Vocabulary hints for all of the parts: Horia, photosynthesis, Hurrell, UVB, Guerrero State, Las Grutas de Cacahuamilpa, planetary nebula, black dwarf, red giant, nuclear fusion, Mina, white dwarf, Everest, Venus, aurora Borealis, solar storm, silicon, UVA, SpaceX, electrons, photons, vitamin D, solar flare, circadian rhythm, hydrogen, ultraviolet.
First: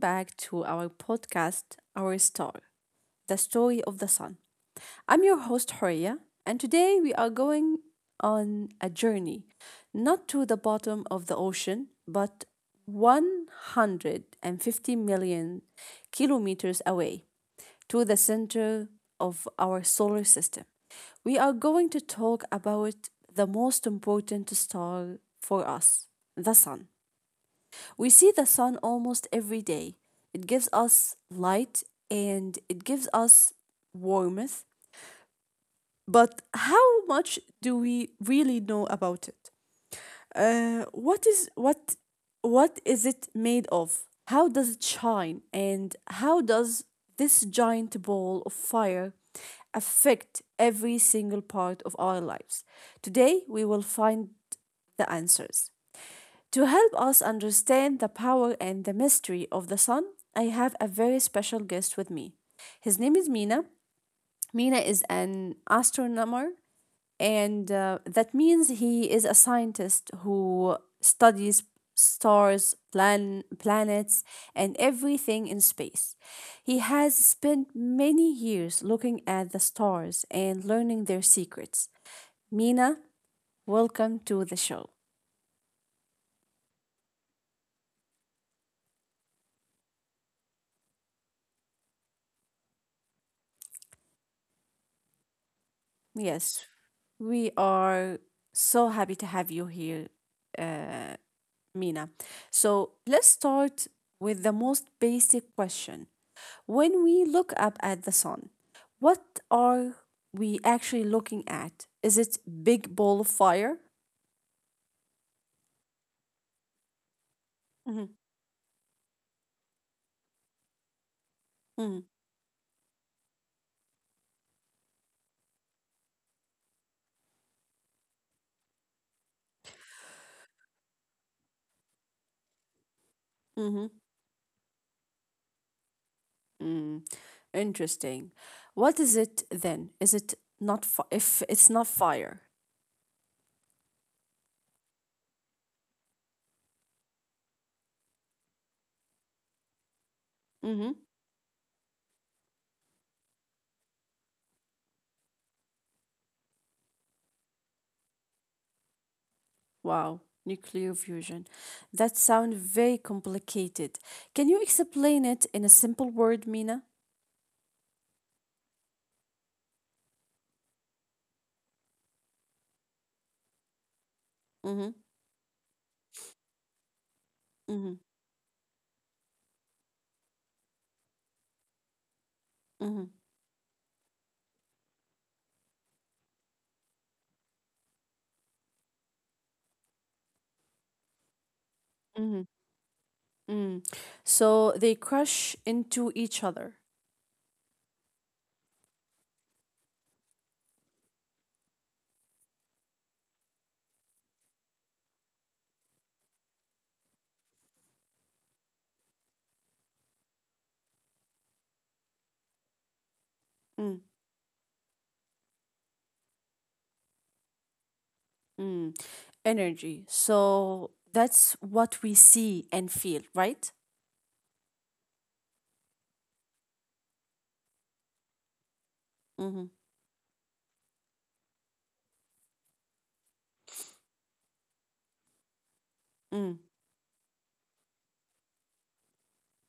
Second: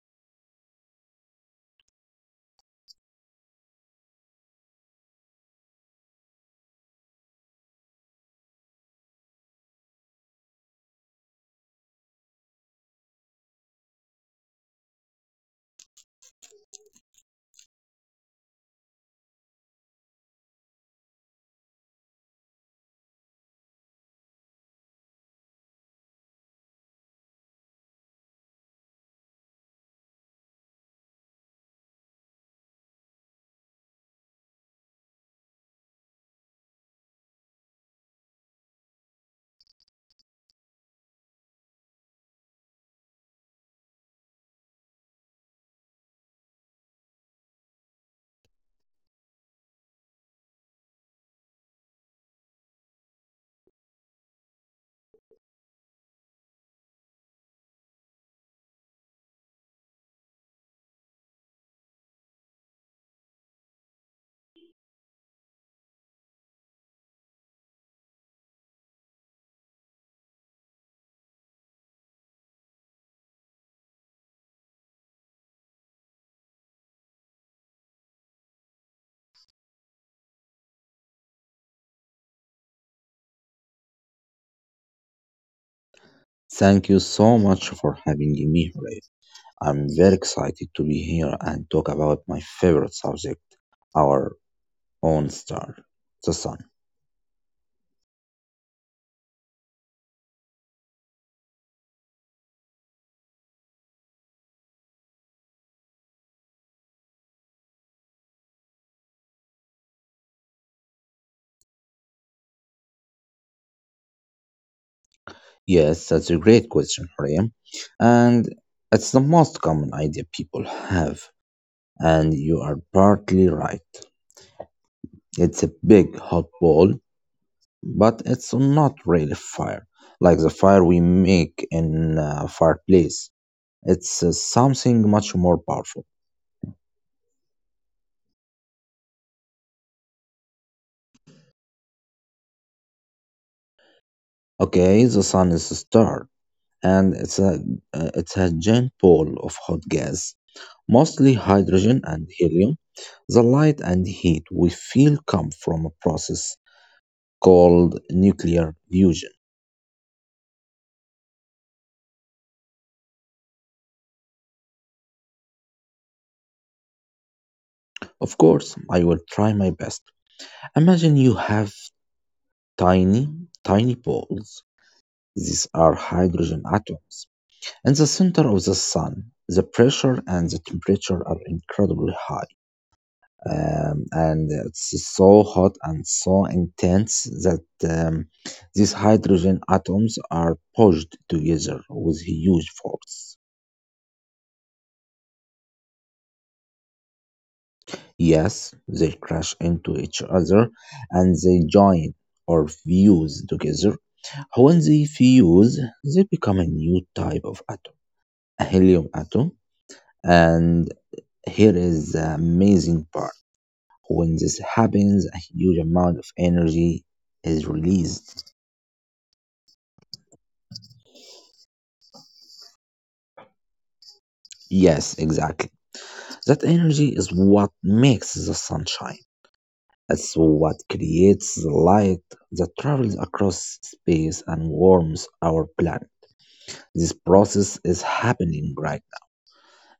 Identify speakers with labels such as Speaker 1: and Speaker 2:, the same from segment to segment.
Speaker 1: back to our podcast, Our Star, the story of the sun. I'm your host, Horia, and today we are going on a journey, not to the bottom of the ocean, but 150 million kilometers away to the center of our solar system. We are going to talk about the most important star for us, the sun. We see the sun almost every day. It gives us light and it gives us warmth. But how much do we really know about it? Uh, what is what what is it made of? How does it shine? And how does this giant ball of fire affect every single part of our lives? Today we will find the answers. To help us understand the power and the mystery of the sun, I have a very special guest with me. His name is Mina. Mina is an astronomer, and that means he is a scientist who studies stars, planets, and everything in space. He has spent many years looking at the stars and learning their secrets. Mina, welcome to the show.
Speaker 2: Thank you so much for having me, Hurrell. I'm very excited to be here and talk about my favorite subject, our own star, the sun.
Speaker 1: Yes, we are so happy to have you here, Mina. So let's start with the most basic question. When we look up at the sun, what are we actually looking at? Is it big ball of fire?
Speaker 2: Yes, that's a great question, Hurrell.
Speaker 1: Mm-hmm.
Speaker 2: And it's the most common idea people have,
Speaker 1: Mm-hmm.
Speaker 2: and you are partly right. It's a big hot ball, but it's not really fire, like the fire we make in a fireplace.
Speaker 1: Mm-hmm.
Speaker 2: It's something much more powerful.
Speaker 1: Mm. Interesting. What is it then? Is it not fi- if it's not fire?
Speaker 2: Okay, the sun is a star, and it's a giant ball of hot gas,
Speaker 1: Mm-hmm.
Speaker 2: mostly hydrogen and helium. The light and heat we feel come from a process called nuclear fusion.
Speaker 1: Wow, nuclear fusion. That sounds very complicated. Can you explain it in a simple word, Mina?
Speaker 2: Of course, I will try my best. Imagine you have tiny, tiny balls.
Speaker 1: Mm-hmm.
Speaker 2: These are hydrogen atoms. In the
Speaker 1: Mm-hmm.
Speaker 2: center of the sun, the pressure and the temperature are incredibly high.
Speaker 1: Mm-hmm.
Speaker 2: And it's so hot and so intense that um, these hydrogen atoms are pushed together with huge
Speaker 1: Mm-hmm.
Speaker 2: force.
Speaker 1: Mm. So they crush into each other.
Speaker 2: Yes, they crash into each other and they join or fuse together. When they fuse, they become a new type of atom, a helium atom. And here is the amazing part. When
Speaker 1: Mm,
Speaker 2: this happens, a huge amount of energy is released.
Speaker 1: mm. Energy. So that's what we see and feel, right?
Speaker 2: Yes, exactly. That energy is what makes the sun shine.
Speaker 1: Mm-hmm.
Speaker 2: It's what creates the light that travels across space and warms our planet.
Speaker 1: Mm-hmm.
Speaker 2: This process is happening right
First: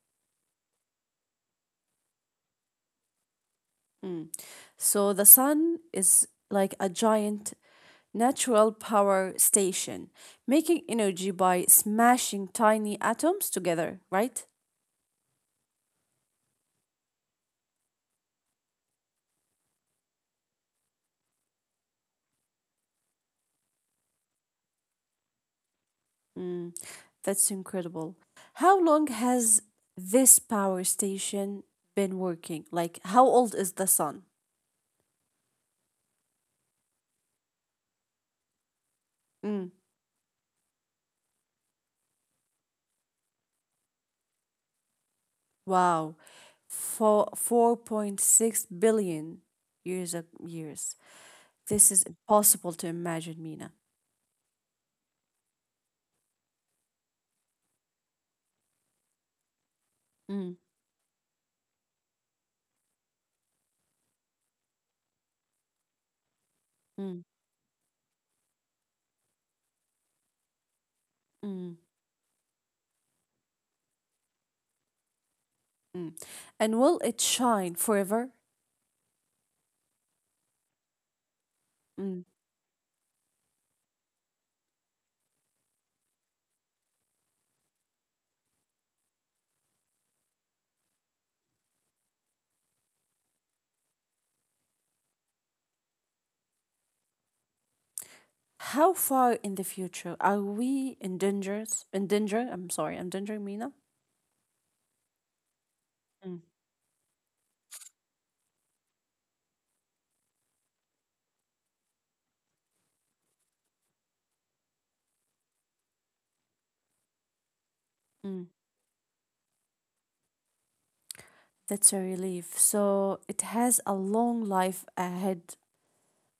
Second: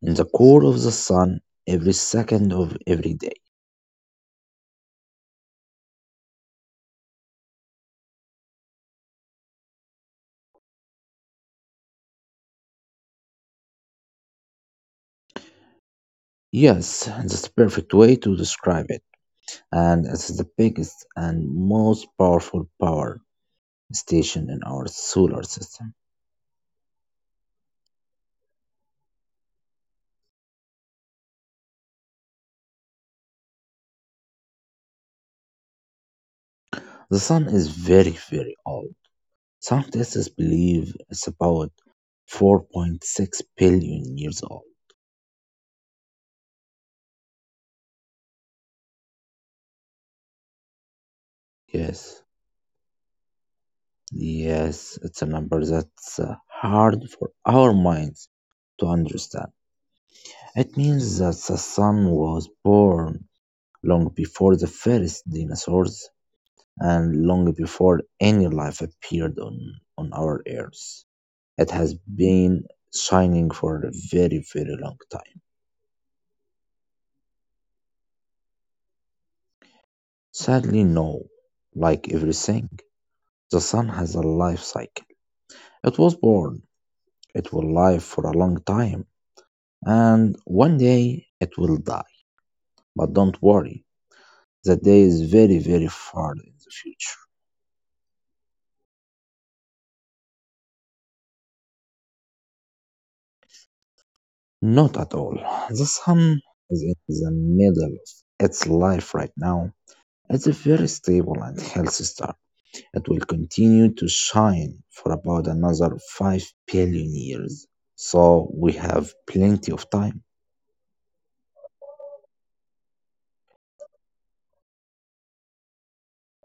Speaker 2: now, in the core of the sun every second of every day.
Speaker 1: So the sun is like a giant natural power station, making energy by smashing tiny atoms together, right?
Speaker 2: Yes, that's the perfect way to describe it. And it's the biggest and most powerful power station in our solar system.
Speaker 1: Mm, that's incredible. How long has this power station been working? Like, how old is the sun?
Speaker 2: The sun is very, very old.
Speaker 1: Mm,
Speaker 2: Some tests believe it's about 4.6 billion years old.
Speaker 1: wow. 4.6 billion years of years. This is
Speaker 2: Yes,
Speaker 1: impossible to imagine, Mina.
Speaker 2: yes, it's a number that's hard for our minds to understand.
Speaker 1: Mm,
Speaker 2: It means that the sun was born long before the first dinosaurs and
Speaker 1: mm,
Speaker 2: long before any life appeared on our Earth. It
Speaker 1: mm.
Speaker 2: has been shining for a very, very long time.
Speaker 1: Mm. And will it shine forever?
Speaker 2: Sadly, no, like
Speaker 1: Mm.
Speaker 2: everything. The sun has a life cycle. It was born, it will live for a long time, and one day it will die. But don't worry, the day is very, very far in the future.
Speaker 1: How far in the future are we in danger? In danger? I'm sorry, I'm endangering Mina.
Speaker 2: Not at all. The sun
Speaker 1: Mm.
Speaker 2: is in the middle of its life right now. It's a very stable and healthy star. It will continue to shine for about another 5 billion years. So
Speaker 1: Mm.
Speaker 2: we have plenty of time.
Speaker 1: That's a relief. So it has a long life ahead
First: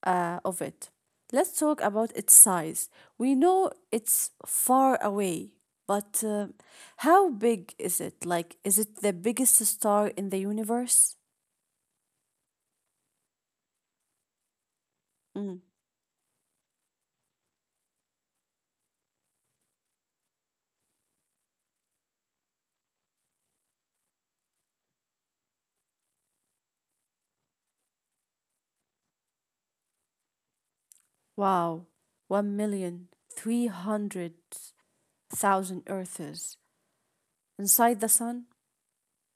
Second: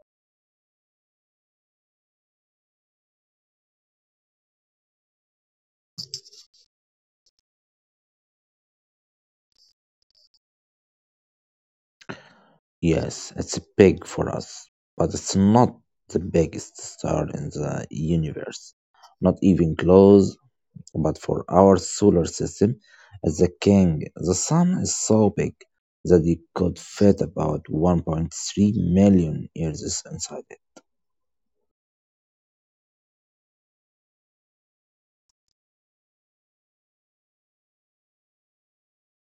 Speaker 1: of it. Let's talk about its size. We know it's far away, but how big is it? Like, is it the biggest star in the universe?
Speaker 2: Yes, it's big for us, but it's
Speaker 1: Mm.
Speaker 2: not the biggest star in the universe. Not even close, but for our solar system, as the king, the sun is so big that it could fit about 1.3 million years inside it.
Speaker 1: Wow, 1,300,000 earths inside the sun.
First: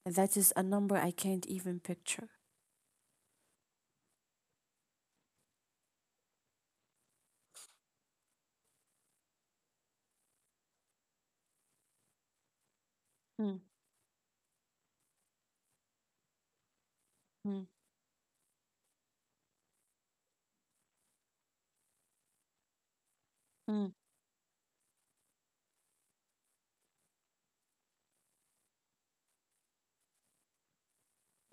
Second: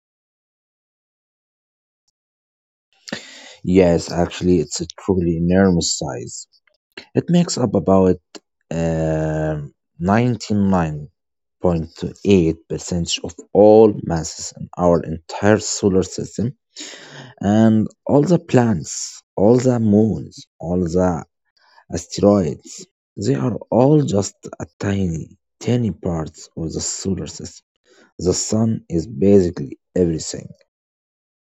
Speaker 1: That is a number I can't even picture.
Speaker 2: Yes, actually, it's a truly enormous size. It makes up about um, 99.8% of
Speaker 1: Mm,
Speaker 2: all masses in our entire solar system
Speaker 1: mm,
Speaker 2: and all the planets, all the moons, all the asteroids. They are
Speaker 1: mm,
Speaker 2: all just a tiny, tiny parts of the solar system. The sun is basically everything.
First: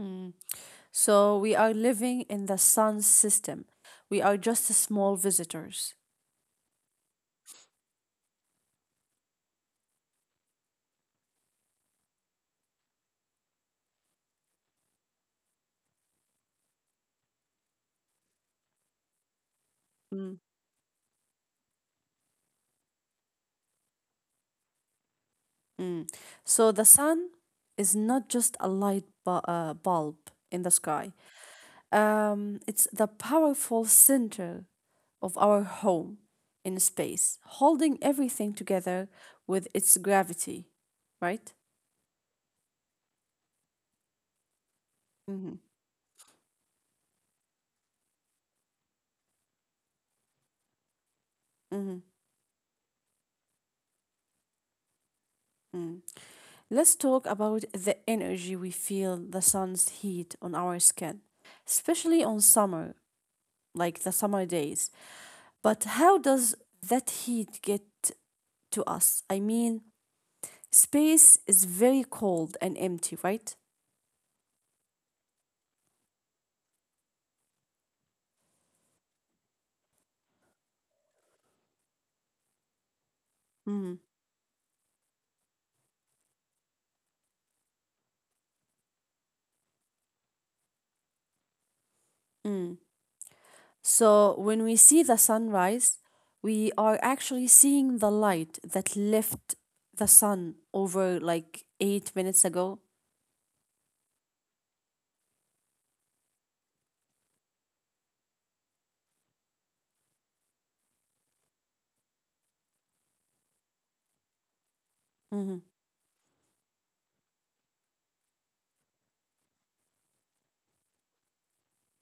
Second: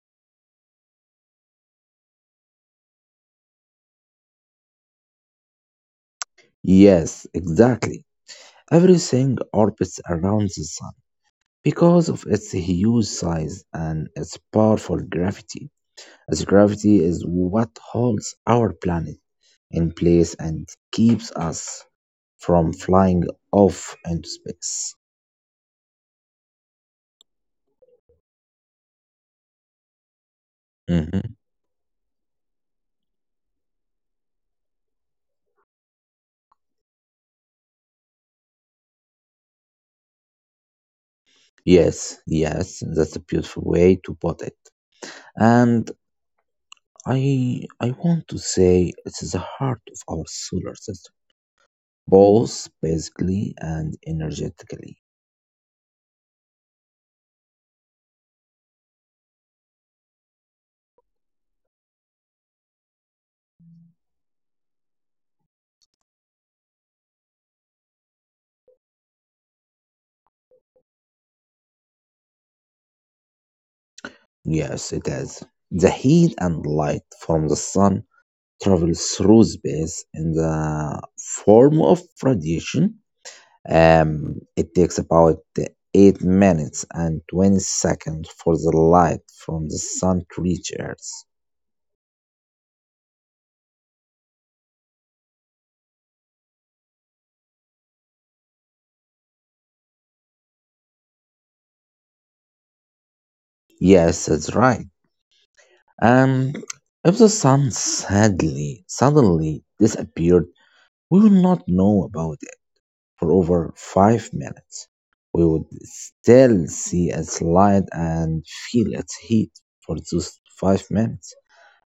Speaker 1: mm. So we are living in the sun system. We are just small visitors.
Speaker 2: Yes, exactly. Everything orbits around the sun, because of its huge size and its powerful gravity, as gravity is what holds our planet in place
Speaker 1: Mm,
Speaker 2: and keeps us from flying off into space.
Speaker 1: mm. So the sun is not just a light bulb in the sky.
Speaker 2: Mhm.
Speaker 1: It's the powerful center of our home in space, holding everything together with its gravity, right?
Speaker 2: Yes, yes, that's a beautiful way to put it.
Speaker 1: Mm-hmm.
Speaker 2: And I want to say it is the heart of our solar system,
Speaker 1: Mm-hmm.
Speaker 2: both basically and energetically.
Speaker 1: Mm. Let's talk about the energy. We feel the sun's heat on our skin, especially on summer, like the summer days. But how does that heat get to us? I mean, space is very cold and empty, right?
Speaker 2: Yes, it is. The heat and light from the sun travels through space in the form of radiation.
Speaker 1: Mm.
Speaker 2: It takes about 8 minutes and 20 seconds for the light from the sun to reach Earth.
Speaker 1: Mm. So when we see the sunrise, we are actually seeing the light that left the sun over like 8 minutes ago.
Speaker 2: Yes, that's right. Um, if the sun sadly, suddenly disappeared, we would not know about it for over 5 minutes. We
Speaker 1: Mm-hmm.
Speaker 2: would still see its light and feel its heat for those 5 minutes.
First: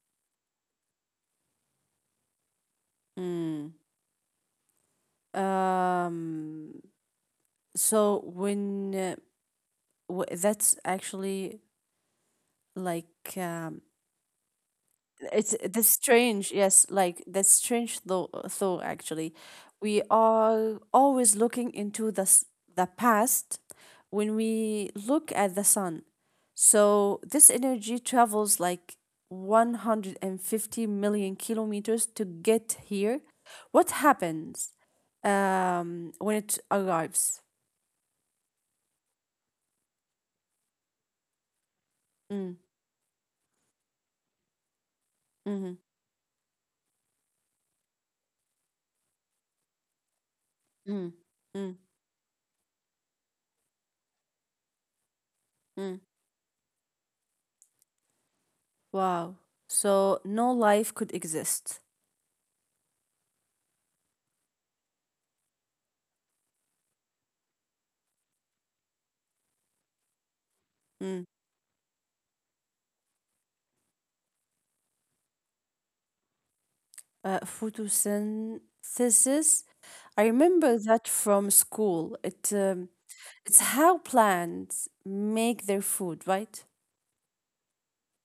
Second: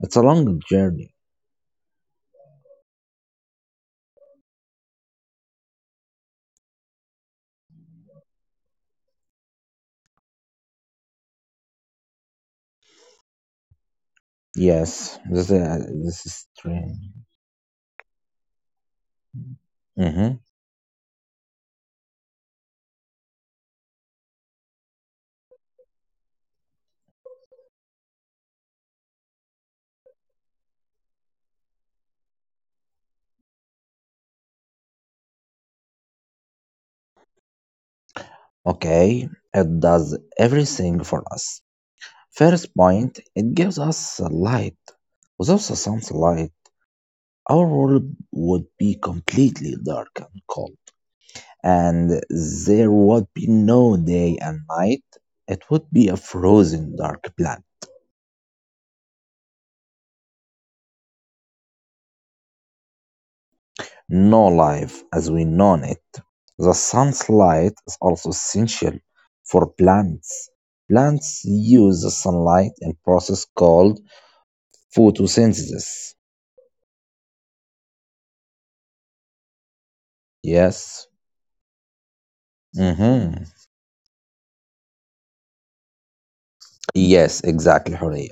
Speaker 2: It's a long journey.
Speaker 1: Mm. Um, So when uh, that's actually like
Speaker 2: Yes,
Speaker 1: it's that's
Speaker 2: this is
Speaker 1: strange. Yes,
Speaker 2: strange.
Speaker 1: like that's strange though. Though actually, we
Speaker 2: Hmm.
Speaker 1: are always looking into the past when we look at the sun. So this energy travels like 150 million kilometers to get here. What happens when it arrives?
Speaker 2: Okay, it does everything for us.
Speaker 1: Mm,
Speaker 2: First point, it gives us light. Without
Speaker 1: mm,
Speaker 2: the sun's light, our world would be completely dark and cold,
Speaker 1: mm, mm.
Speaker 2: and there would be no day and night. It would
Speaker 1: Mm.
Speaker 2: be a frozen dark planet.
Speaker 1: Wow. So no life could exist.
Speaker 2: No life as we know it. The sun's light is also essential for plants.
Speaker 1: Mm.
Speaker 2: Plants use the sunlight in process called photosynthesis.
Speaker 1: Photosynthesis. I remember
Speaker 2: Yes.
Speaker 1: that from school. It um,
Speaker 2: Hmm.
Speaker 1: it's how plants make their food, right?
Speaker 2: Yes, exactly, Horia.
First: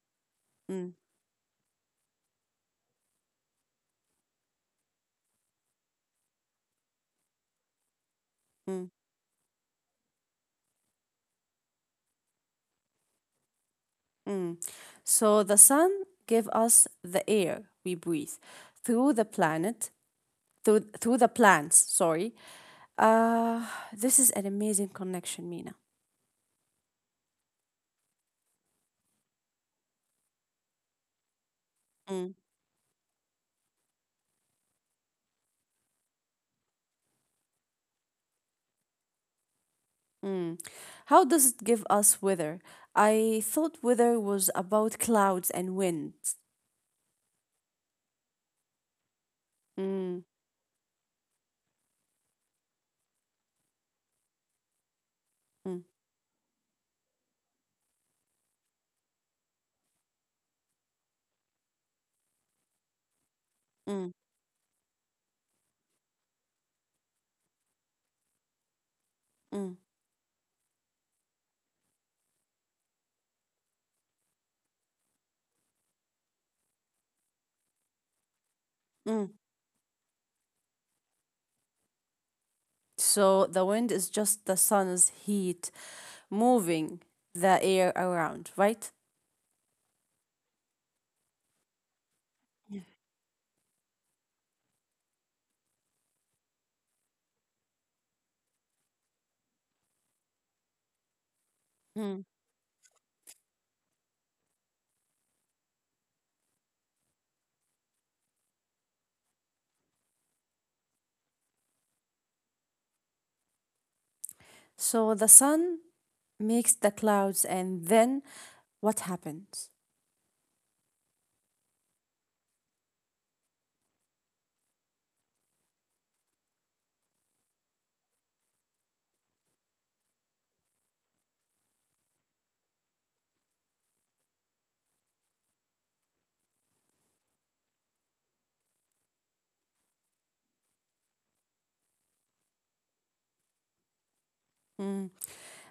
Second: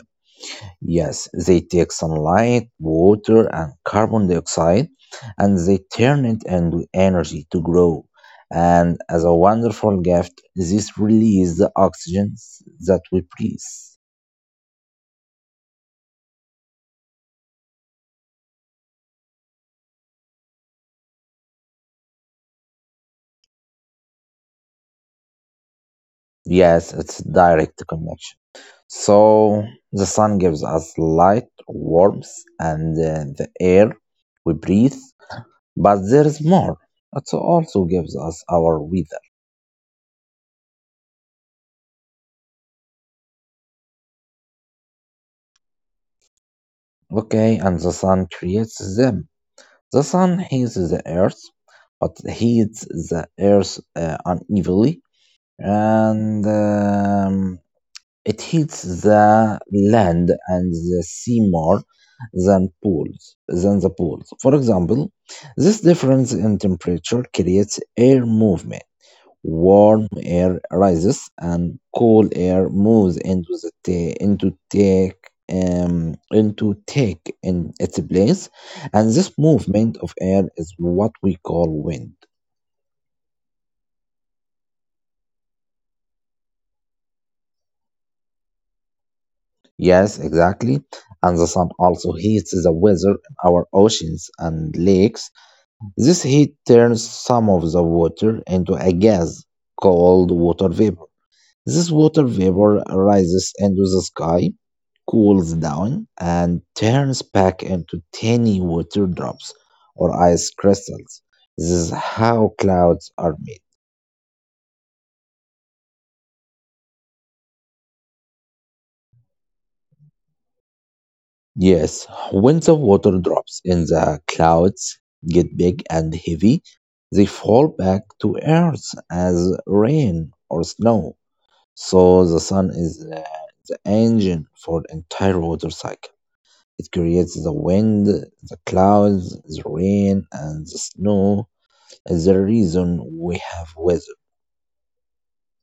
Speaker 1: Mm,
Speaker 2: Yes, they take sunlight, water, and carbon dioxide, and they turn it into energy to grow.
Speaker 1: mm,
Speaker 2: And as a wonderful gift, this releases the oxygen that we breathe.
Speaker 1: mm. So the sun gave us the air we breathe through the planet through the plants. Sorry. Uh, this is an amazing connection, Mina.
Speaker 2: Yes, it's direct connection. So the sun gives us light, warmth, and the air we breathe. But there is more. It also gives us our weather.
Speaker 1: Mm. How does it give us weather? I thought weather was about clouds and wind.
Speaker 2: Okay, and the sun creates them. The
Speaker 1: Mm,
Speaker 2: sun heats the earth, but heats the earth unevenly,
Speaker 1: mm,
Speaker 2: and it heats the land and the sea more than the
Speaker 1: mm,
Speaker 2: pools. For example, this difference in temperature creates air movement.
Speaker 1: mm,
Speaker 2: Warm air rises and cool air moves into take in its place, and
Speaker 1: mm.
Speaker 2: this movement of air is what we call wind.
Speaker 1: So the wind is just the sun's heat moving the air around, right?
Speaker 2: Yes, exactly. And the sun also heats the weather in our oceans and lakes. This heat turns some of the water into a gas called water vapor. This
Speaker 1: Mm.
Speaker 2: water vapor rises into the sky, cools down, and turns back into tiny water drops or ice crystals. This is how clouds are made.
Speaker 1: So the sun makes the clouds, and then what happens?
Speaker 2: Yes, when the water drops in the clouds get big and heavy, they fall back to earth as rain or snow. So the sun is the engine for the entire water cycle. It creates the wind, the clouds, the rain, and the snow. Is the reason we have weather.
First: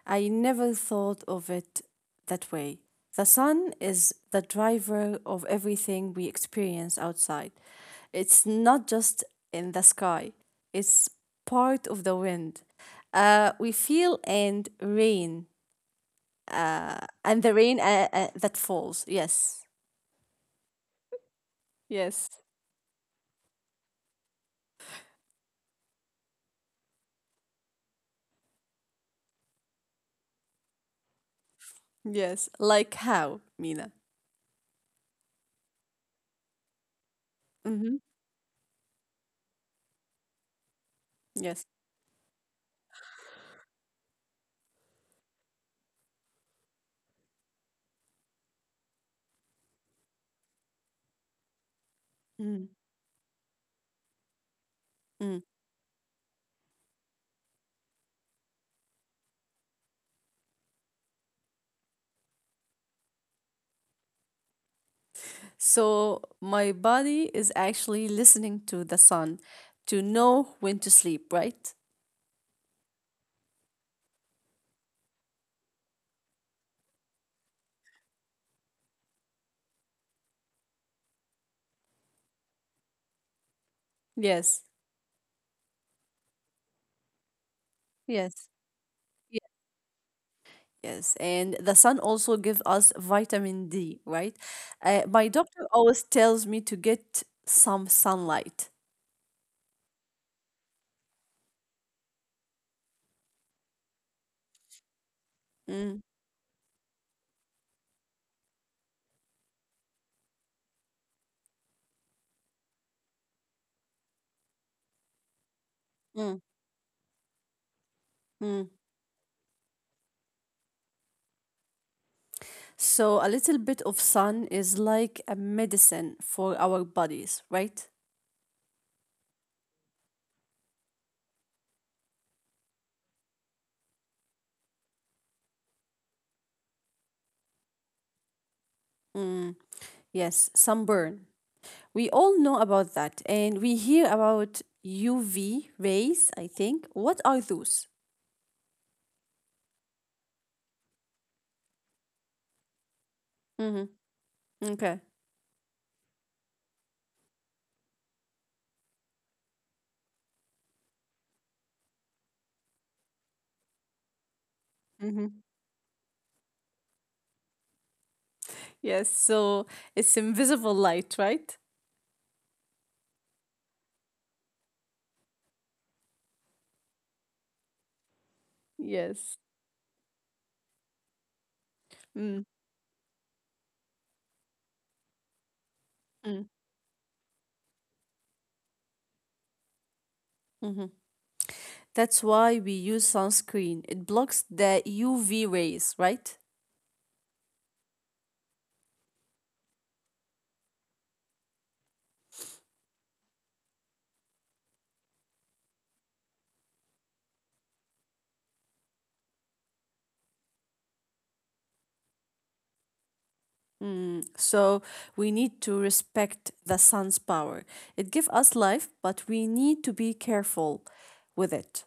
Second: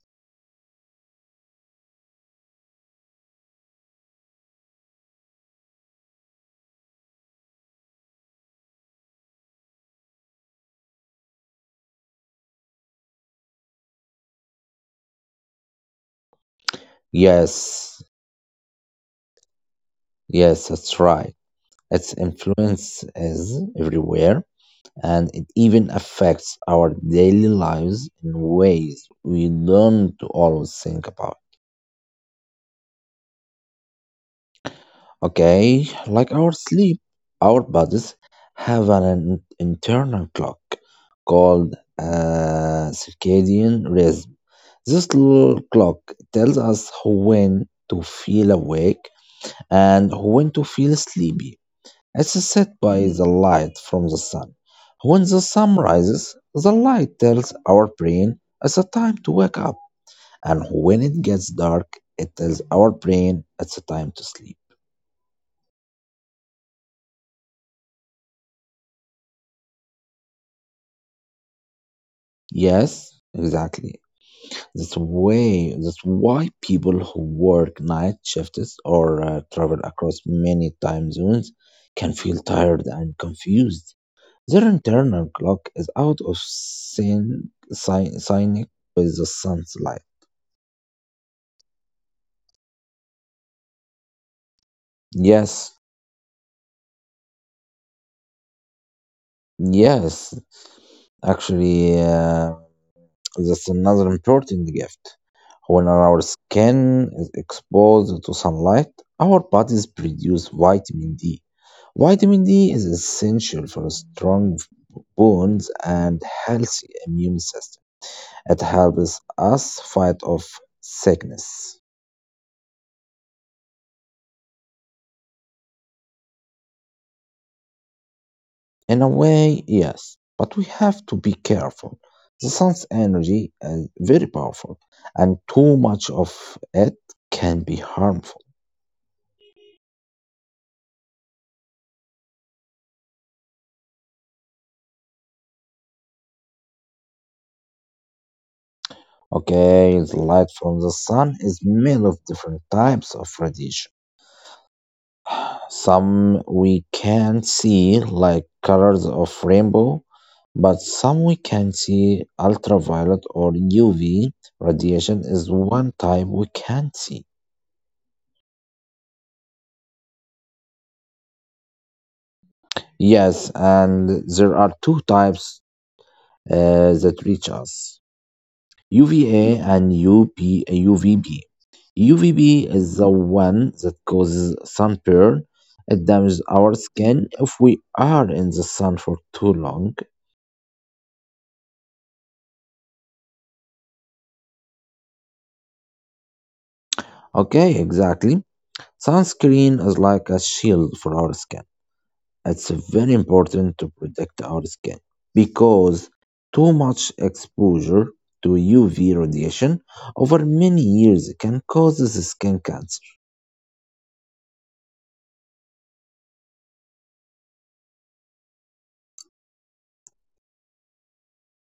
Speaker 1: I never thought of it that way. The sun is the driver of everything we experience outside. It's not just in the sky, it's part of the wind. We feel and rain, uh, and the rain
Speaker 2: Yes,
Speaker 1: that falls. Yes,
Speaker 2: yes, that's right. Its
Speaker 1: yes,
Speaker 2: influence is everywhere, and it even affects our daily lives in ways we don't always think about.
Speaker 1: yes. Like how, Mina?
Speaker 2: Okay, like our sleep, our
Speaker 1: Mm-hmm.
Speaker 2: bodies have internal clock
Speaker 1: Yes.
Speaker 2: called circadian rhythm. This little clock tells us when to feel awake and when to feel sleepy. It's
Speaker 1: Mm.
Speaker 2: set by the light from the sun. When
Speaker 1: Mm.
Speaker 2: the sun rises, the light tells our brain it's a time to wake up, and when it gets dark, it tells our brain it's a time to sleep.
Speaker 1: So my body is actually listening to the sun to know when to sleep, right?
Speaker 2: Yes, exactly. That's way. That's why people who work night shifts or travel across many time zones can feel tired and confused.
Speaker 1: Yes,
Speaker 2: Their internal clock is out of
Speaker 1: yes.
Speaker 2: sync with the
Speaker 1: ye-
Speaker 2: sun's light.
Speaker 1: Yes, and the sun also gives us vitamin D, right? My doctor
Speaker 2: Yes,
Speaker 1: always tells me to get some sunlight.
Speaker 2: yes. Actually, that's another important gift. When
Speaker 1: Mm,
Speaker 2: our skin is exposed to sunlight, our bodies produce vitamin D. Vitamin D is essential for strong bones and
Speaker 1: mm,
Speaker 2: healthy immune system.
Speaker 1: mm.
Speaker 2: It helps us fight off sickness.
Speaker 1: So a little bit of sun is like a medicine for our bodies, right?
Speaker 2: In a way, yes, but we have to be careful. The sun's energy is very powerful, and too much of it can be harmful.
Speaker 1: Mm, yes, sunburn. We all know about that, and we hear about UV rays, I think. What are those?
Speaker 2: Okay, the light from the sun is made of different types of radiation.
Speaker 1: Mm-hmm. Okay.
Speaker 2: Some we can see, like colors of rainbow, but some we can see ultraviolet or UV. Radiation
Speaker 1: Mm-hmm.
Speaker 2: is one type we can't see.
Speaker 1: Yes, so it's invisible light, right?
Speaker 2: Yes, and there are two types that reach us.
Speaker 1: Yes.
Speaker 2: UVB.
Speaker 1: Mm.
Speaker 2: UVB is the one that causes sunburn. It
Speaker 1: Mm.
Speaker 2: damages our skin if we are in the sun for too long.
Speaker 1: hmm That's why we use sunscreen. It blocks the UV rays, right?
Speaker 2: Okay, exactly. Sunscreen is like a shield for our skin. It's very important to protect our skin because too much exposure to UV radiation over many years can cause skin cancer.
Speaker 1: Mm. So we need to respect the sun's power. It gives us life, but we need to be careful with it.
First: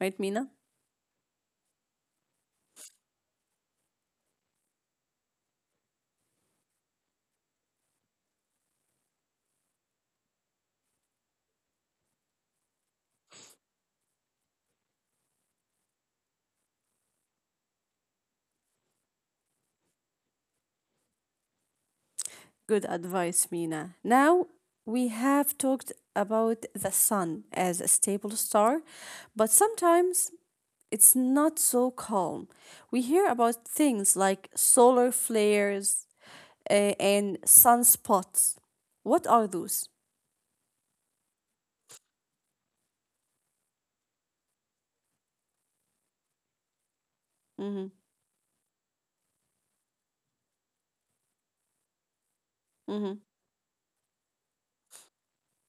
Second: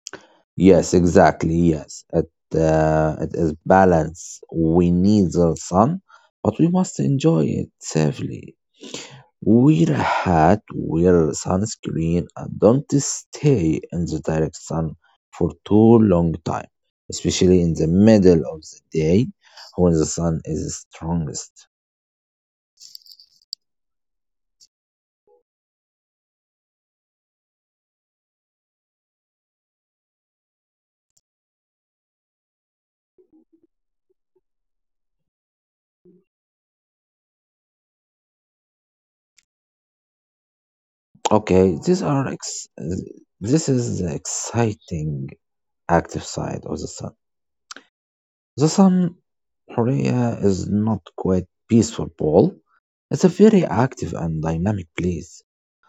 Speaker 1: Right, Mina?
Speaker 2: Yes, exactly. Yes, it is balance. We need the sun, but we must enjoy it safely. Wear a hat, wear sunscreen, and don't stay in the direct sun for too long time, especially in the middle of the day when the sun is strongest.
Speaker 1: Good advice, Mina. Now we have talked about the sun as a stable star, but sometimes it's not so calm. We hear about things like solar flares and sunspots. What are those?
Speaker 2: Okay, this is the exciting active side of the sun.
Speaker 1: Mm-hmm,
Speaker 2: The sun Korea is not quite peaceful, Paul. It's a
Speaker 1: mm-hmm,
Speaker 2: very active and dynamic place.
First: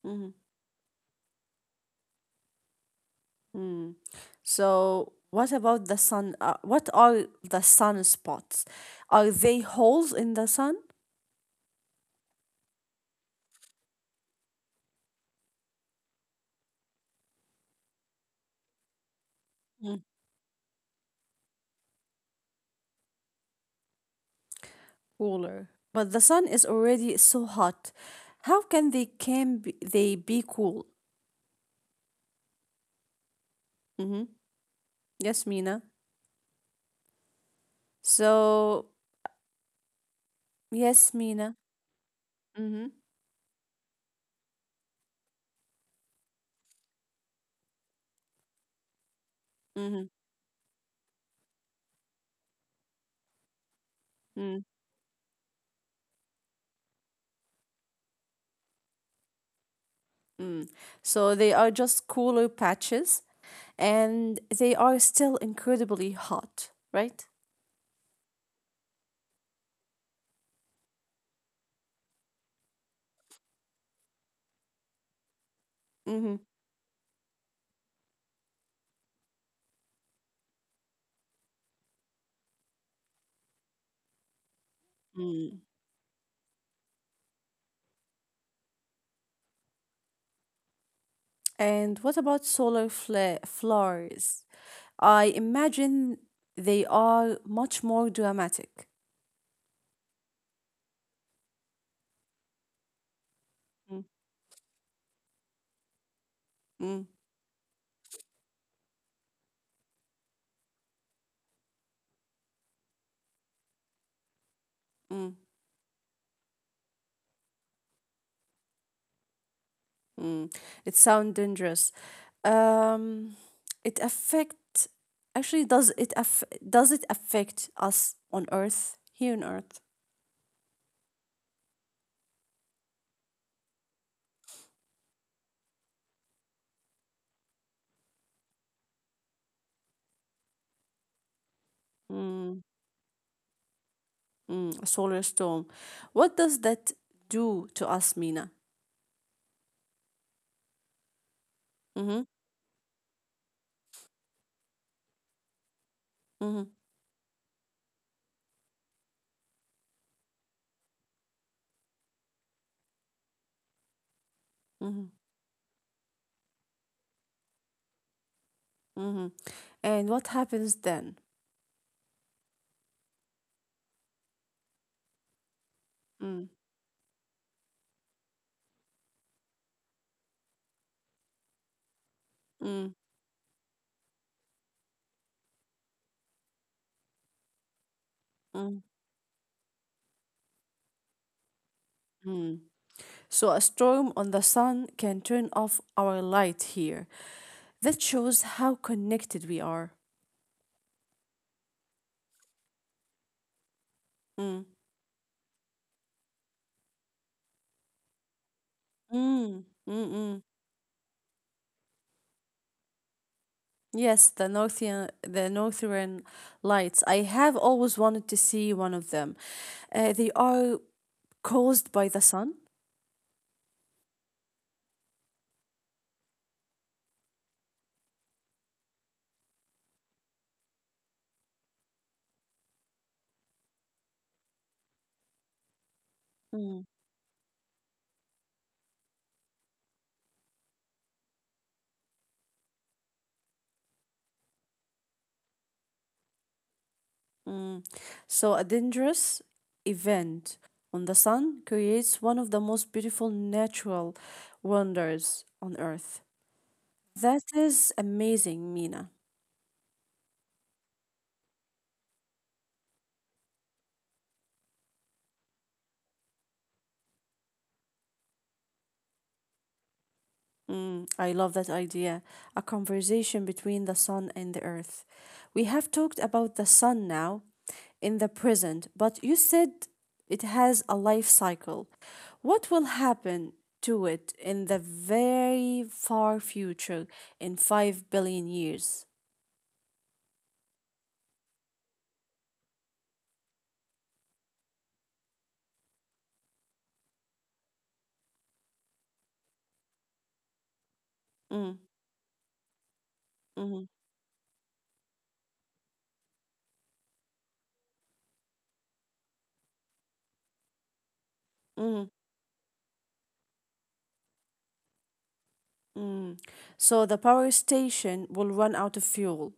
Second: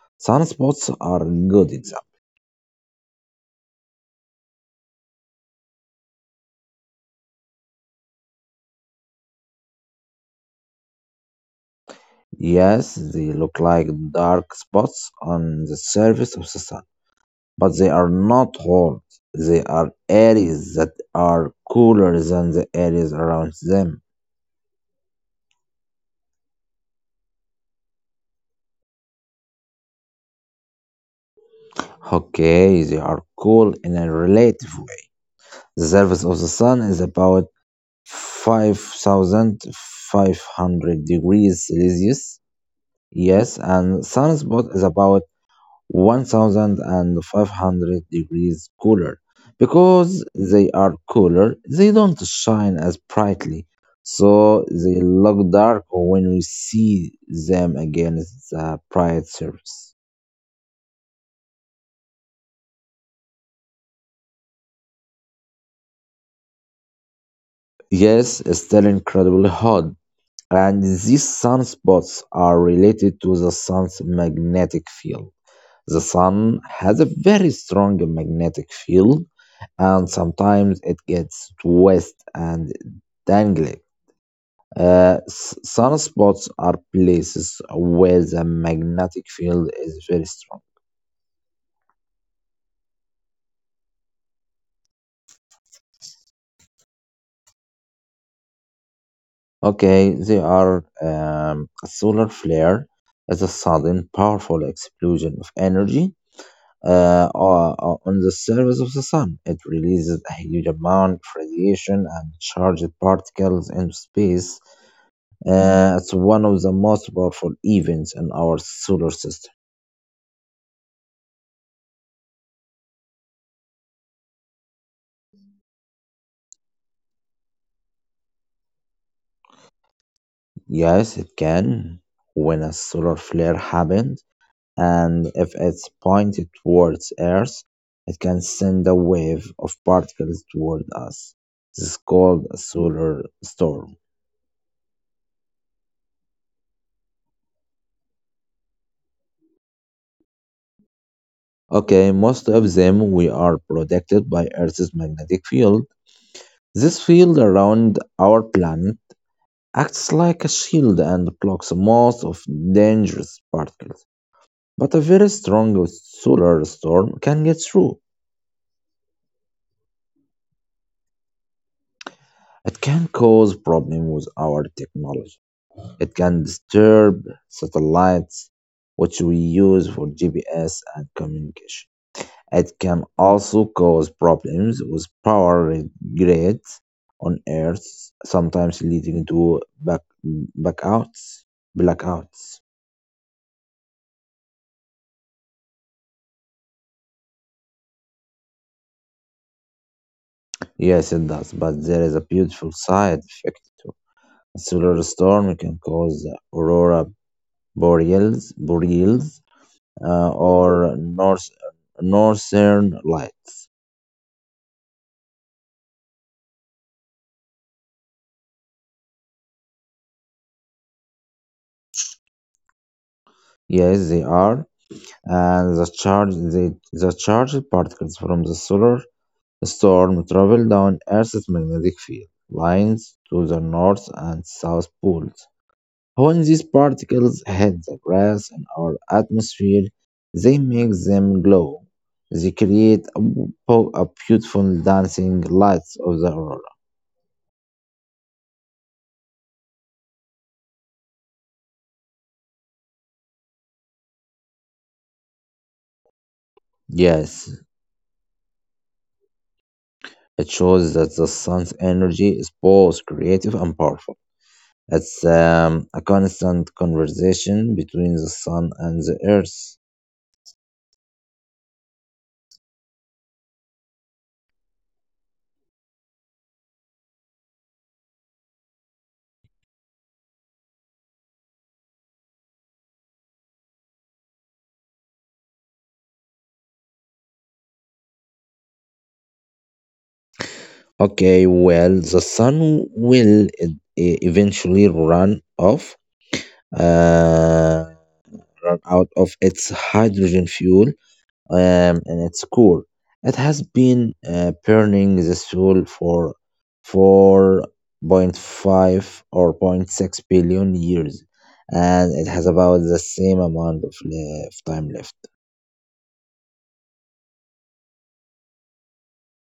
Speaker 1: mm-hmm,
Speaker 2: Sunspots are a good example.
Speaker 1: mm. So, what about the sun? What are the sunspots? Are they holes in the sun?
Speaker 2: Yes, they look like dark spots on the surface of the sun, but they are not holes. They are areas that are cooler than the areas around them.
Speaker 1: Cooler. But the sun is already so hot. How can they can be, they be cool?
Speaker 2: Okay, they are cool in a
Speaker 1: Mm-hmm.
Speaker 2: relative way.
Speaker 1: Yes, Mina.
Speaker 2: The surface of the sun is about
Speaker 1: So
Speaker 2: 5,500
Speaker 1: yes, Mina.
Speaker 2: degrees Celsius.
Speaker 1: Mm-hmm.
Speaker 2: Yes, and sunspot is about 1,500 degrees cooler.
Speaker 1: Mm-hmm.
Speaker 2: Because they are cooler, they don't shine as brightly,
Speaker 1: Mm,
Speaker 2: so they look dark when we see them against the bright surface.
Speaker 1: mm. So they are just cooler patches, and they are still incredibly hot, right?
Speaker 2: Yes, it's still incredibly hot. And these sunspots are related to the sun's magnetic field. The
Speaker 1: Mm-hmm.
Speaker 2: sun has a very strong magnetic field, and sometimes it gets twisted and dangling.
Speaker 1: Mm.
Speaker 2: Sunspots are places where the magnetic field is very strong.
Speaker 1: And what about solar flares? I imagine they are much more dramatic.
Speaker 2: Okay, they are a solar flare is a
Speaker 1: Mm,
Speaker 2: sudden, powerful explosion of energy
Speaker 1: mm,
Speaker 2: on the surface of the sun. It releases a huge amount of radiation and charged particles into space.
Speaker 1: mm.
Speaker 2: It's one of the most powerful events in our solar system.
Speaker 1: Mm, it sounds dangerous. Um, it affect actually does it aff does it affect us on Earth, here on Earth?
Speaker 2: Yes, it can. When a solar flare happens, and if it's pointed towards Earth, it can send a wave of particles toward us. This is called
Speaker 1: Mm,
Speaker 2: a solar storm.
Speaker 1: mm, a solar storm. What does that do to us, Mina? Mm-hmm,
Speaker 2: Okay, most of them we are protected by Earth's magnetic field.
Speaker 1: mm-hmm,
Speaker 2: This field around our planet acts like a shield and blocks most of dangerous particles.
Speaker 1: mm-hmm,
Speaker 2: But a very strong solar storm can get through.
Speaker 1: mm-hmm. And what happens then?
Speaker 2: It can cause problems with our technology. It
Speaker 1: Mm,
Speaker 2: can disturb satellites, which we use for GPS and communication. It
Speaker 1: mm,
Speaker 2: can also cause problems with power grids on Earth,
Speaker 1: mm,
Speaker 2: sometimes leading to backouts,
Speaker 1: mm.
Speaker 2: blackouts.
Speaker 1: So a storm on the sun can turn off our light here. That shows how connected we are.
Speaker 2: Yes, it does, but there is a beautiful side effect too.
Speaker 1: Mm.
Speaker 2: A solar storm can cause the aurora Boreals,
Speaker 1: Mm, mm, mm.
Speaker 2: or Northern Lights.
Speaker 1: Yes, the northern lights. I have always wanted to see one of them. They are caused by the sun.
Speaker 2: Yes, they are. And the charged particles from the solar storm travel down Earth's magnetic field lines to the north and south poles. When these
Speaker 1: Mm.
Speaker 2: particles hit the grass in our atmosphere, they make them glow. They create a beautiful dancing lights of the aurora.
Speaker 1: Mm. So a dangerous event on the sun creates one of the most beautiful natural wonders on earth. That
Speaker 2: Yes,
Speaker 1: is amazing, Mina.
Speaker 2: it shows that the sun's energy is both creative and powerful. It's a constant conversation between the sun and the earth.
Speaker 1: Mm, I love that idea. A conversation between the sun and the earth. We have talked about the sun now in the present, but you said it has a life cycle. What will happen to it in the very far future in 5 billion years?
Speaker 2: Okay, well, the sun will eventually uh, run out of its hydrogen fuel
Speaker 1: Mm,
Speaker 2: in its core. It has
Speaker 1: mm,
Speaker 2: been burning the fuel for 4.5 or zero point 0.6 billion years,
Speaker 1: mm,
Speaker 2: and it has about the same amount of time left.
Speaker 1: mm. So the power station will run out of fuel.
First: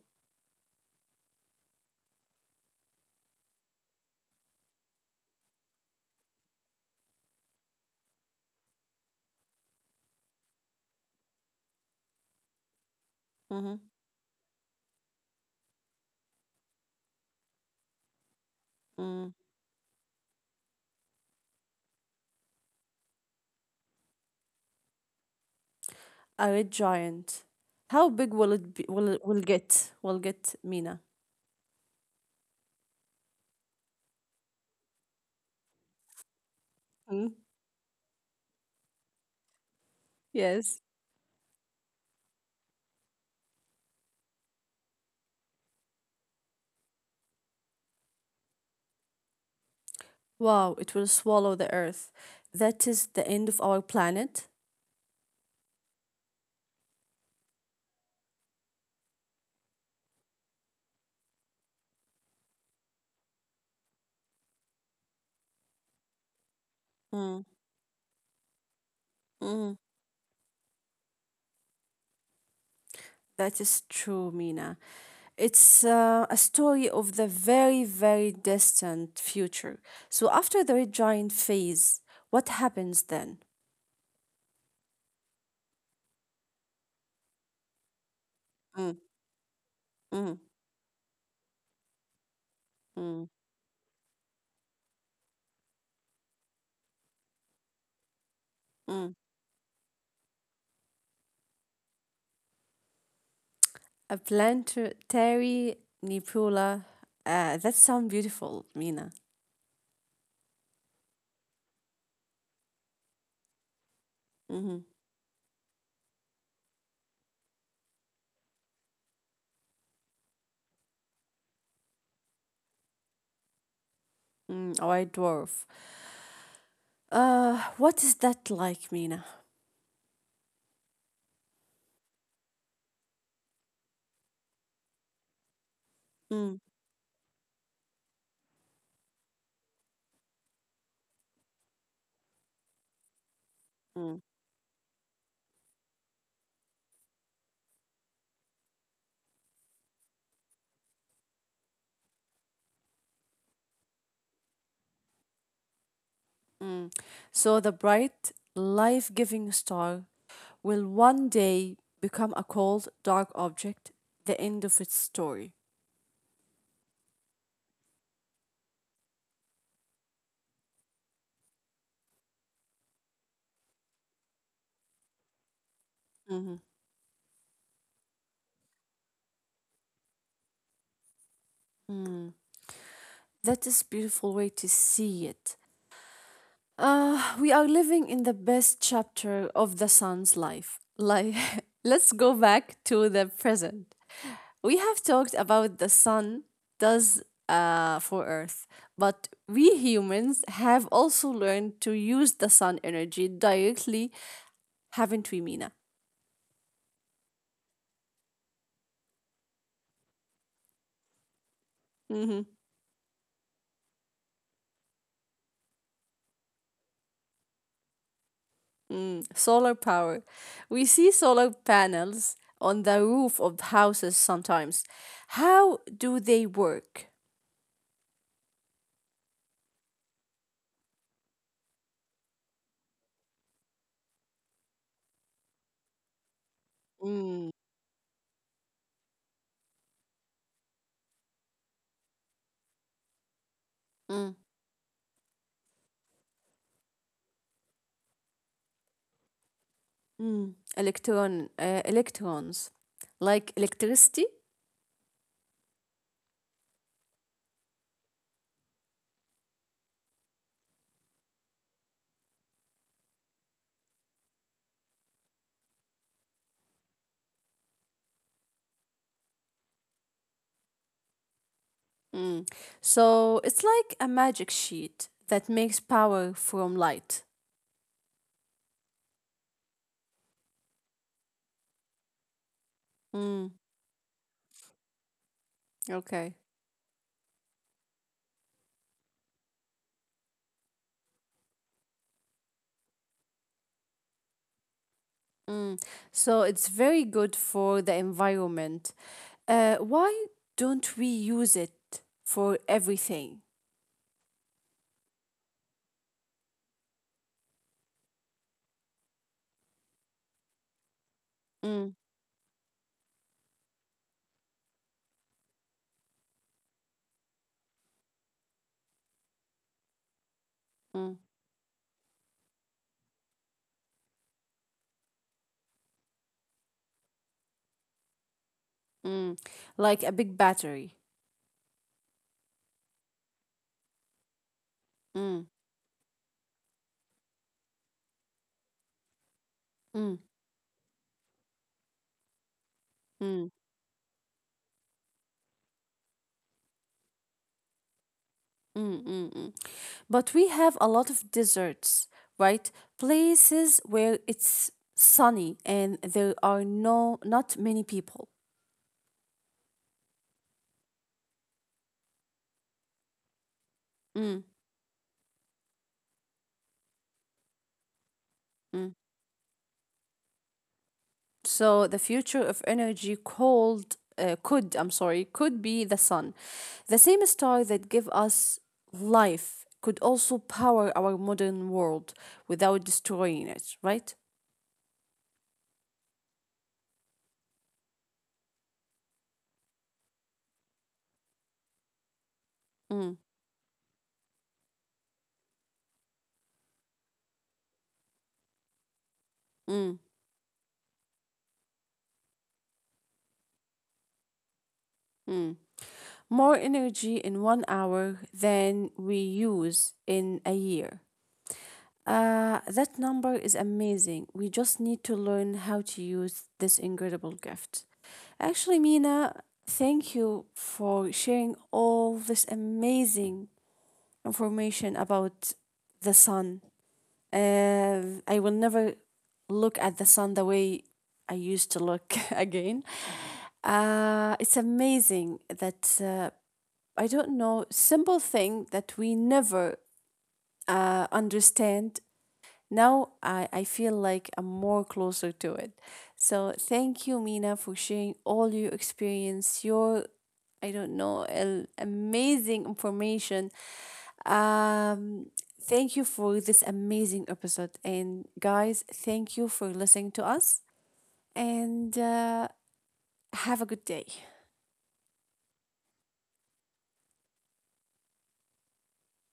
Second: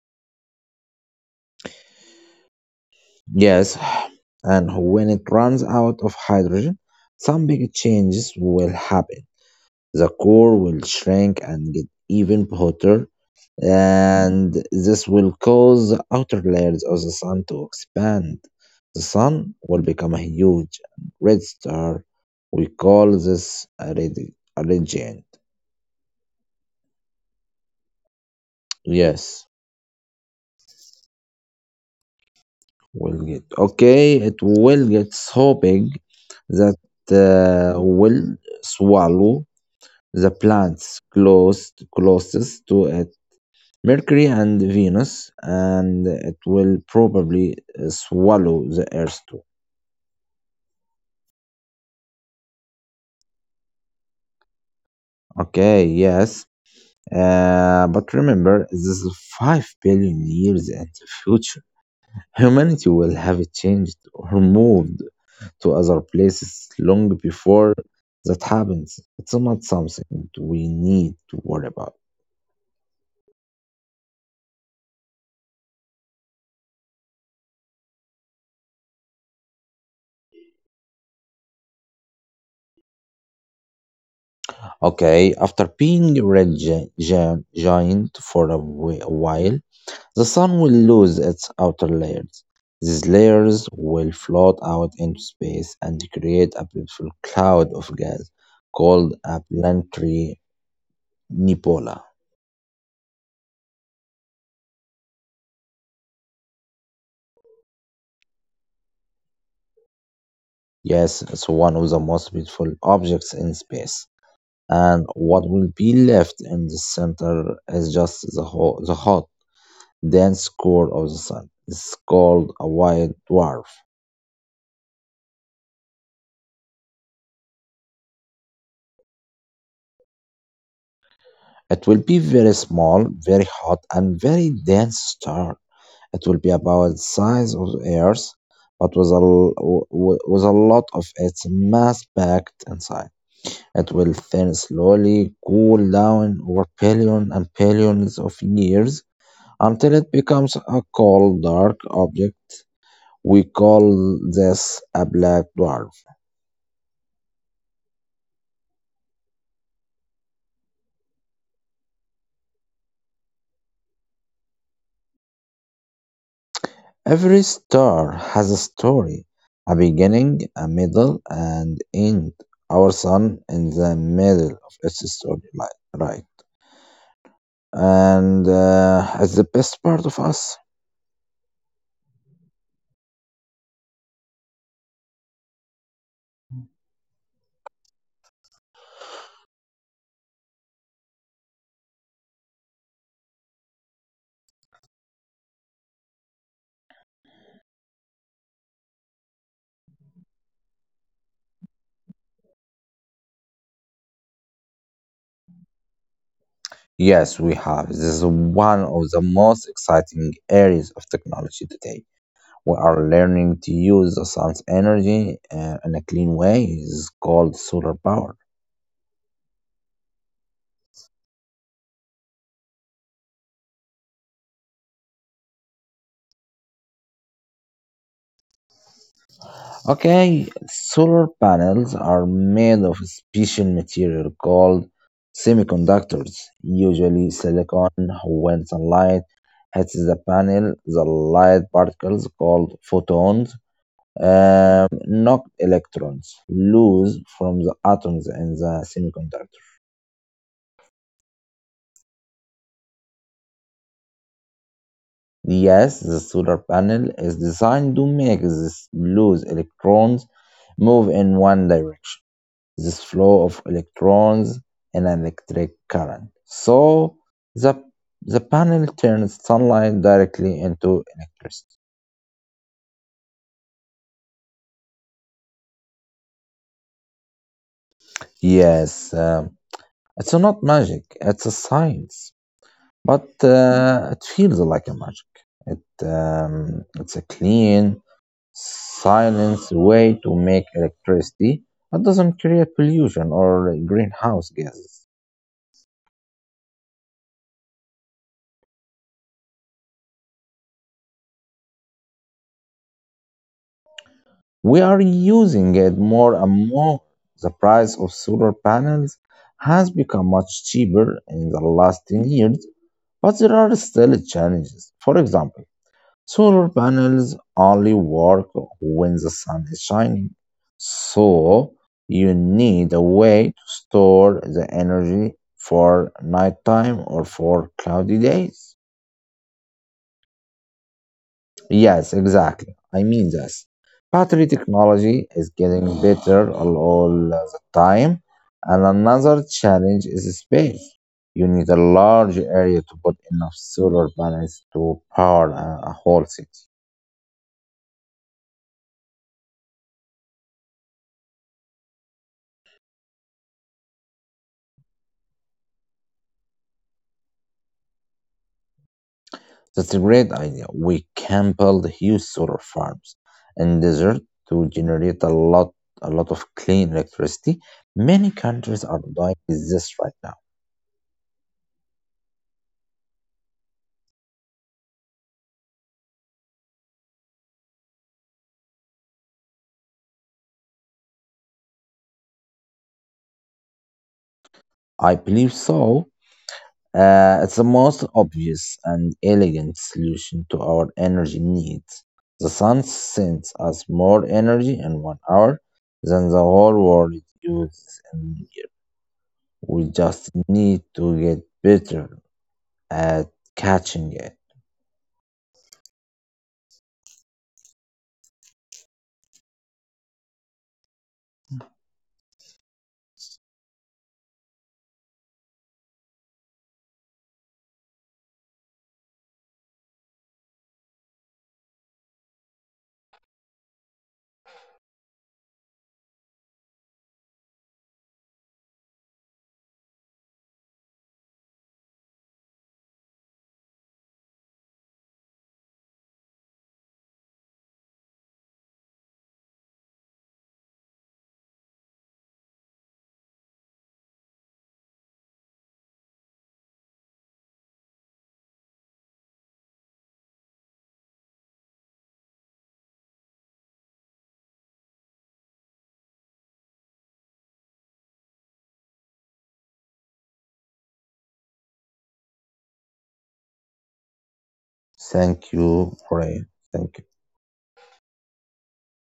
Speaker 2: Yes, and when it runs out of hydrogen, some big changes will happen. The core will shrink and get even hotter,
Speaker 1: Mm-hmm,
Speaker 2: and this will cause the outer layers of the sun to expand. The
Speaker 1: mm.
Speaker 2: sun will become a huge red star. We call this a red giant.
Speaker 1: A red giant. How big will it be, will it
Speaker 2: Yes,
Speaker 1: will get Mina?
Speaker 2: will get okay. It will get so big that
Speaker 1: Mm,
Speaker 2: will swallow the
Speaker 1: Yes.
Speaker 2: plants closed closest to it, Mercury and Venus, and it will probably swallow the Earth too.
Speaker 1: Wow, it will swallow the earth. That is the end of our planet.
Speaker 2: Okay, yes. But remember, this is 5 billion years in the future. Humanity will have changed or moved to other places long
Speaker 1: Mm,
Speaker 2: before that happens. It's not
Speaker 1: mm.
Speaker 2: something we need to worry about.
Speaker 1: That is true, Mina. It's a story of the very, very distant future. So, after the red giant phase, what happens then?
Speaker 2: Okay, after being giant for a
Speaker 1: Mm,
Speaker 2: whi- a while, the
Speaker 1: mm,
Speaker 2: sun will lose its outer layers. These
Speaker 1: mm,
Speaker 2: layers will float out into space and create a beautiful cloud of gas
Speaker 1: mm.
Speaker 2: called a planetary nebula.
Speaker 1: A planetary nebula. That sounds beautiful, Mina.
Speaker 2: Yes, it's one of the most beautiful objects in space.
Speaker 1: Mhm.
Speaker 2: And what will be left in the center is just the hot, dense core of the sun. It's called a white dwarf.
Speaker 1: Mm, white dwarf. What is that like, Mina?
Speaker 2: It will be very small, very hot, and very dense star. It will be
Speaker 1: Mm,
Speaker 2: about the size of the Earth, but with a, l- w- w- with a lot of its mass packed inside. It will
Speaker 1: mm.
Speaker 2: thin slowly, cool down over billion and billions of years until it becomes a cold, dark object. We call this a black dwarf.
Speaker 1: So the bright, life-giving star will one day become a cold, dark object, the end of its story.
Speaker 2: Every star has a story, a beginning, a middle, and end. Our sun in the middle of its story, like right,
Speaker 1: Mhm.
Speaker 2: and it's the best part of us.
Speaker 1: Mm. That is beautiful way to see it. We are living in the best chapter of the son's life. Like, let's go back to the present. We have talked about the sun does for Earth, but we humans have also learned to use the sun energy directly, haven't we, Mina?
Speaker 2: Yes, we have. This is one of the most exciting areas of technology today.
Speaker 1: Mm-hmm.
Speaker 2: We are learning to use the sun's energy in a clean way. It's called solar power.
Speaker 1: Mm. Solar power. We see solar panels on the roof of houses sometimes. How do they work?
Speaker 2: Okay, solar panels are made of a special material called semiconductors, usually
Speaker 1: Mm.
Speaker 2: silicon. When sunlight hits the panel, the light particles called photons
Speaker 1: Mm.
Speaker 2: knock electrons loose from the atoms in the semiconductor.
Speaker 1: Mm. Electrons, like electricity.
Speaker 2: Yes, the solar panel is designed to make these loose electrons move in one direction. This flow of electrons in an electric current. So the, the panel turns sunlight directly into electricity.
Speaker 1: Mm. So it's like a magic sheet that makes power from light.
Speaker 2: Yes, it's not magic, it's a science, but
Speaker 1: Mm.
Speaker 2: it feels like a magic. It,
Speaker 1: Okay.
Speaker 2: um, it's a clean, silent way to make electricity. It doesn't create pollution or greenhouse gases.
Speaker 1: Mm. So it's very good for the environment. Why don't we use it for everything?
Speaker 2: We are using it more and more. The price of solar panels has become much cheaper in the
Speaker 1: Mm.
Speaker 2: last 10 years, but there are still challenges. For example, solar panels only work when the sun is shining,
Speaker 1: Mm.
Speaker 2: so you need a way to store the energy for nighttime or for cloudy days.
Speaker 1: Mm. Like a big battery.
Speaker 2: Yes, exactly. I mean this. Battery
Speaker 1: Mm.
Speaker 2: technology is getting better all the time, and
Speaker 1: Mm.
Speaker 2: another challenge is space. You need a
Speaker 1: Mm.
Speaker 2: large area to put enough solar panels to power a whole city.
Speaker 1: Mm, mm, mm. But we have a lot of deserts, right? Places where it's sunny and there are not many people.
Speaker 2: That's a great idea. We can build huge solar farms
Speaker 1: Mm,
Speaker 2: in desert to generate a lot of clean electricity.
Speaker 1: mm.
Speaker 2: Many countries are doing this right now.
Speaker 1: So the future of energy called could I'm sorry, could be the sun, the same star that give us life could also power our modern world without destroying it, right?
Speaker 2: I believe so. It's the most obvious and elegant solution to our energy needs. The
Speaker 1: Mm,
Speaker 2: sun sends us more energy in 1 hour than the whole world uses in a year.
Speaker 1: mm.
Speaker 2: We just need to get better at catching it.
Speaker 1: Mm. More energy in 1 hour than we use in a year. That number is amazing. We just need to learn how to use this incredible gift. Actually, Mina, thank you for sharing all this amazing information about the sun. I will never look at the sun the way I used to look again. It's amazing that I don't know, simple thing that we never understand. Now I feel like I'm more closer to it. So thank you, Mina, for sharing all your experience, your, I don't know, amazing information. Um, thank you for this amazing episode. And guys, thank you for listening to us. And have a good day.
Speaker 2: Thank you, Ray. Thank you.